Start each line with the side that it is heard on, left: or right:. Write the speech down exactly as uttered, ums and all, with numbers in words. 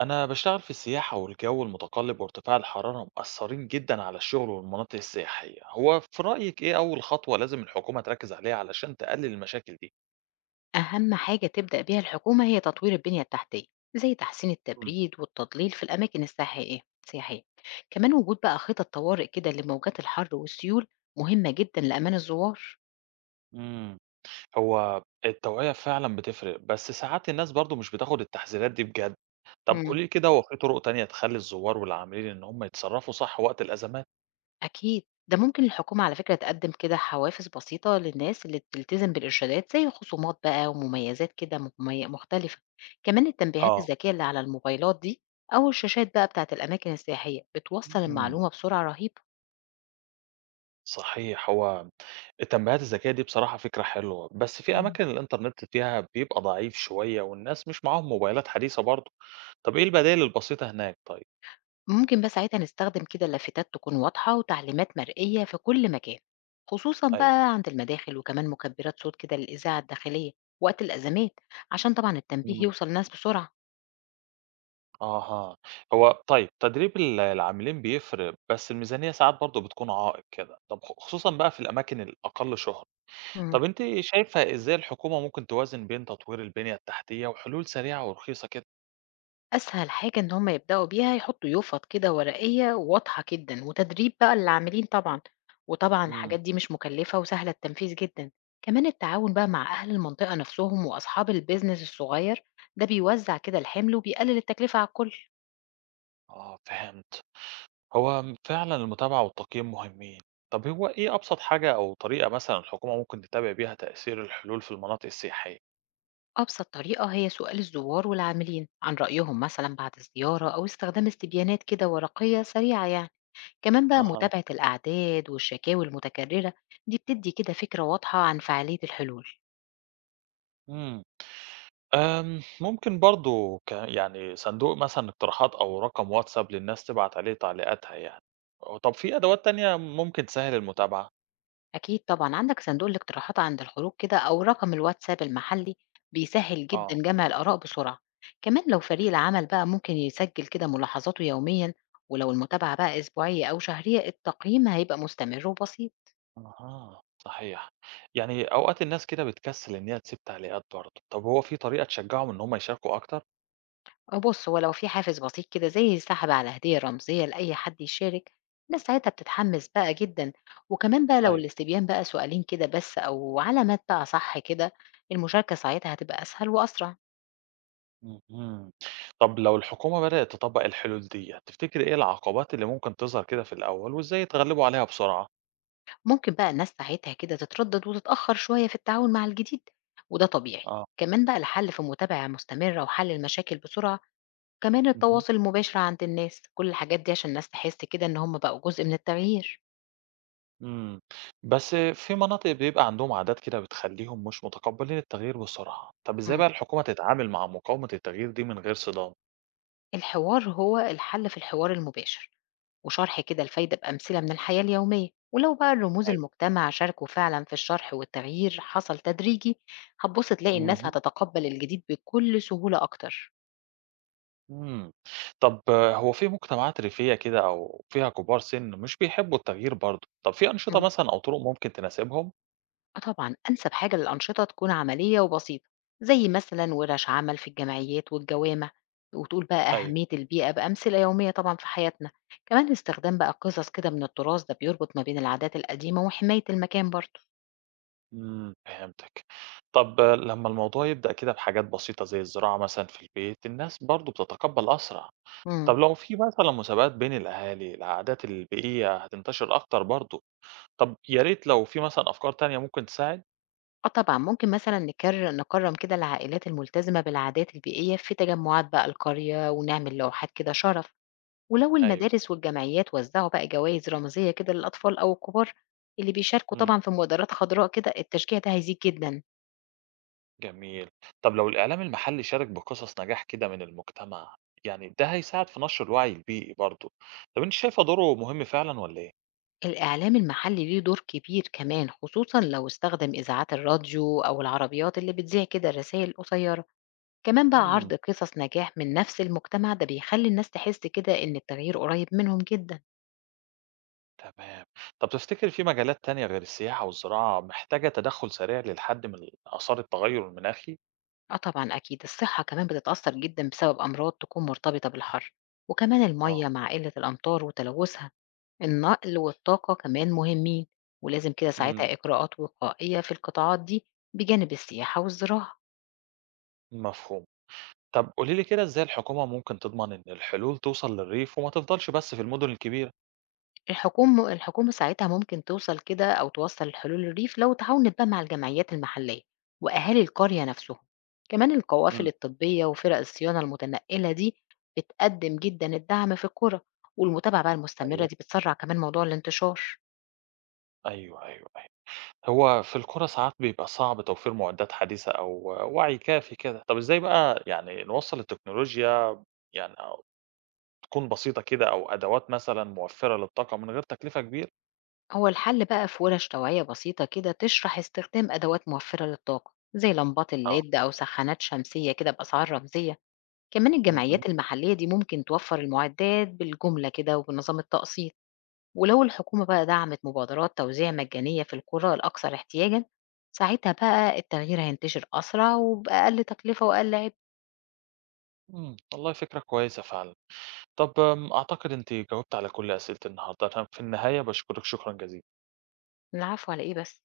right: أنا بشتغل في السياحة والجو المتقلب وارتفاع الحرارة مأثرين جدا على الشغل والمناطق السياحية، هو في رأيك إيه أول خطوة لازم الحكومة تركز عليها علشان تقلل المشاكل دي؟
left: أهم حاجة تبدأ بيها الحكومة هي تطوير البنية التحتية، زي تحسين
right: مم.
left: التبريد والتضليل في الأماكن السياحية سياحية كمان وجود بقى خطط طوارئ كده لموجات الحر والسيول، مهمة جدا لأمان الزوار.
right: مم. هو التوعية فعلا بتفرق بس ساعات الناس برضو مش بتاخد التحذيرات دي بجد، طب
left: مم.
right: قولي كده هو في طرق تانية تخلي الزوار والعاملين إن هم يتصرفوا صح وقت الأزمات؟
left: أكيد ده ممكن الحكومة على فكرة تقدم كده حوافز بسيطة للناس اللي بتلتزم بالإرشادات، زي خصومات بقى ومميزات كده ممي- مختلفة. كمان التنبيهات
right: اه
left: الذكية اللي على الموبايلات دي أو الشاشات بقى بتاعت الأماكن السياحية بتوصل
right: مم.
left: المعلومة بسرعة رهيبة.
right: صحيح هو التنبيهات الذكية دي بصراحة فكرة حلوة، بس في أماكن الإنترنت فيها بيبقى ضعيف شوية والناس مش معاهم موبايلات حديثة برضه، طب إيه البدائل البسيطة هناك طيب؟
left: ممكن بقى ساعتها نستخدم كده لافتات تكون واضحة وتعليمات مرئية في كل مكان، خصوصا
right: أيوه.
left: بقى عند المداخل، وكمان مكبرات صوت كده للإذاعة الداخلية وقت الأزمات، عشان طبعا التنبيه
right: إمم.
left: يوصل للناس بسرعة.
right: أها، هو طيب تدريب ال العاملين بيفرق، بس الميزانية ساعات برضه بتكون عائق كده، طب خ خصوصًا بقى في الأماكن الأقل شهرة،
left: مم.
right: طب أنتِ شايفة إزاي الحكومة ممكن توازن بين تطوير البنية التحتية وحلول سريعة ورخيصة كده؟
left: أسهل حاجة إن هم يبدأوا بيها يحطوا يوفط كده ورقية واضحة جدا وتدريب بقى للعاملين طبعا، وطبعا
right: إمم،
left: الحاجات دي مش مكلفة وسهلة التنفيذ جدا. كمان التعاون بقى مع أهل المنطقة نفسهم وأصحاب البيزنس الصغير، ده بيوزع كده الحمل وبيقلل التكلفة على الكل.
right: آه فهمت. هو م- فعلا المتابعة والتقييم مهمين طب هو إيه أبسط حاجة أو طريقة مثلا الحكومة ممكن تتابع بيها تأثير الحلول في المناطق السياحية؟
left: أبسط طريقة هي سؤال الزوار والعاملين عن رأيهم مثلا بعد الزيارة، أو استخدام استبيانات كده ورقية سريعة يعني. كمان بقى
right: أها
left: متابعة الأعداد والشكاوي المتكررة، دي بتدي كده فكرة واضحة عن فعالية الحلول.
right: مم. أم ممكن برضو ك... يعني صندوق مثلا اقتراحات أو رقم واتساب للناس تبعت عليه تعليقاتها يعني أو طب في أدوات تانية ممكن تسهل المتابعة؟
left: أكيد طبعا عندك صندوق الاقتراحات عند الخروج كده أو رقم الواتساب المحلي، بيسهل
right: آه
left: جدا جمع الآراء بسرعة. كمان لو فريق العمل بقى ممكن يسجل كده ملاحظاته يوميا، ولو المتابعة بقى أسبوعية أو شهرية، التقييم هيبقى مستمر وبسيط.
right: أها صحيح يعني أوقات الناس كده بتكسل إن هي تسيب تعليقات برضو طب هو في طريقة تشجعهم إن هم يشاركوا أكتر؟
left: آه بُص، هو لو في حافز بسيط كده زي السحب على هدية رمزية لأي حد يشارك، الناس ساعتها بتتحمس بقى جدًا، وكمان بقى لو
right: أيوه
left: الاستبيان بقى سؤالين كده بس أو علامات بقى صح كده، المشاركة ساعتها هتبقى أسهل وأسرع.
right: اهم. طب لو الحكومة بدأت تطبّق الحلول ديّة، تفتكري إيه العقبات اللي ممكن تظهر كده في الأول وإزاي يتغلبوا عليها بسرعة؟
left: ممكن بقى الناس ساعتها كده تتردد وتتأخر شوية في التعاون مع الجديد، وده طبيعي.
right: آه.
left: كمان بقى الحل في متابعة مستمرة وحل المشاكل بسرعة، كمان
right: اهم.
left: التواصل المباشر عند الناس، كل الحاجات دي عشان الناس تحس كده إن هم بقوا جزء من التغيير.
right: إمم. بس في مناطق بيبقى عندهم عادات كده بتخلّيهم مش متقبّلين التغيير بسرعة، طب إزاي
left: إمم.
right: بقى الحكومة تتعامل مع مقاومة التغيير دي من غير صدام؟
left: الحوار هو الحل، في الحوار المباشر وشرح كده الفايدة بأمثلة من الحياة اليومية، ولو بقى الرموز
right: أيوه.
left: المجتمع شاركوا فعلا في الشرح والتغيير حصل تدريجي، هتبص تلاقي الناس
right: اهم.
left: هتتقبل الجديد بكل سهولة أكتر.
right: إمم. طب آه، هو في مجتمعات ريفية كده أو فيها كبار سِن مش بيحبّوا التغيير برضه، طب في أنشطة
left: مم.
right: مثلًا أو طُرق ممكن تناسبهم؟
left: آه طبعا أنسب حاجة للأنشطة تكون عملية وبسيطة، زي مثلا ورش عمل في الجمعيات والجوامع، وتقول بقى
right: أيوه.
left: أهمية البيئة بأمثلة يومية طبعا في حياتنا. كمان استخدام بقى قصص كده من التراث، ده بيربط ما بين العادات القديمة وحماية المكان برضه.
right: إمم، فهمتِك. طَب آه، لمّا الموضوع يبدأ كده بحاجات بسيطة زي الزراعة مثلًا في البيت، الناس برضه بتتقبّل أسرع.
left: مم.
right: طَب لو في مثلًا مسابقات بين الأهالي، العادات البيئية هتنتشر أكتر برضه. طَب يا ريت لو في مثلًا أفكار تانية ممكن تساعد؟
left: آه طبعًا، ممكن مثلًا نكر نكرّم كده العائلات الملتزمة بالعادات البيئية في تجمعات بقى القرية، ونعمل لوحات كده شرف، ولو
right: أيوه،
left: المدارس والجمعيات وزّعوا بقى جوايز رمزية كده للأطفال أو الكبار اللي بيشاركوا
right: إمم،
left: طبعًا في مبادرات خضراء كده، التشجيع ده هيزيد جدًا.
right: جميل. طَب لو الإعلام المحلي شارك بقصص نجاح كده من المجتمع، يعني ده هيساعد في نشر الوعي البيئي برضه. طَب أنتِ شايفة دوره مهم فعلًا والّا إيه؟
left: الإعلام المحلي ليه دور كبير كمان، خصوصًا لو استخدم إذاعات الراديو أو العربيات اللي بتذيع كده الرسايل القصيرة. كمان بقى
right: إمم.
left: عرض قصص نجاح من نفس المجتمع، ده بيخلّي الناس تحس كده إن التغيير قريب منهم جدًا.
right: تمام. طب تفتكر في مجالات تانية غير السياحة والزراعة محتاجة تدخُّل سريع للحد من آثار التغيُّر المناخي؟
left: آه طبعًا أكيد، الصحة كمان بتتأثّر جدًا بسبب أمراض تكون مرتبطة بالحَر، وكمان
right: آه.
left: المَيّة مع قِلّة الأمطار وتلوثها، النقل والطاقة كمان مهمين، ولازم كده
right: امم.
left: ساعتها إجراءات وقائية في القطاعات دي بجانب السياحة والزراعة.
right: مفهوم. طب قولي لي كده إزاي الحكومة ممكن تضمن إن الحلول توصل للريف وما تفضلش بس في المدن الكبيرة؟
left: الحكوم الحكومة ساعتها ممكن توصل كده أو توصل لحلول الريف لو تعاونت بقى مع الجمعيات المحلية وأهالي القرية نفسهم. كمان القوافل
right: امم.
left: الطبية وفرق الصيانة المتنقلة دي بتقدم جدا الدعم في القرى، والمتابعة بقى المستمرة
right: أيوه،
left: دي بتسرع كمان موضوع الانتشار.
right: أيوه، أيوه، أيوه. هو في القرى ساعات بيبقى صعب توفير معدات حديثة أو وعي كافي كده. طب إزاي بقى يعني نوصّل التكنولوجيا يعني أو تكون بسيطة كده أو أدوات مثلًا موفّرة للطاقة من غير تكلفة كبيرة؟
left: هو الحل بقى في ورش توعية بسيطة كده تشرح استخدام أدوات موفرة للطاقة زي لمبات
right: آه.
left: الليد أو سخانات شمسية كده بأسعار رمزية. كمان
right: اهم.
left: الجمعيات المحلية دي ممكن توفر المعدات بالجملة كده وبنظام التقسيط، ولو الحكومة بقى دعمت مبادرات توزيع مجانية في القرى الأكثر احتياجا، ساعتها بقى التغيير هينتشر أسرع وبأقل تكلفة وأقل عبء.
right: إمم، والله فكرة كويسة فعلًا. طب آمم، أعتقد أنتِ جاوبتِ على كل أسئلتي النهارده، أنا في النهاية باشكرِك شكرًا جزيلًا.
left: العفو، على إيه بس؟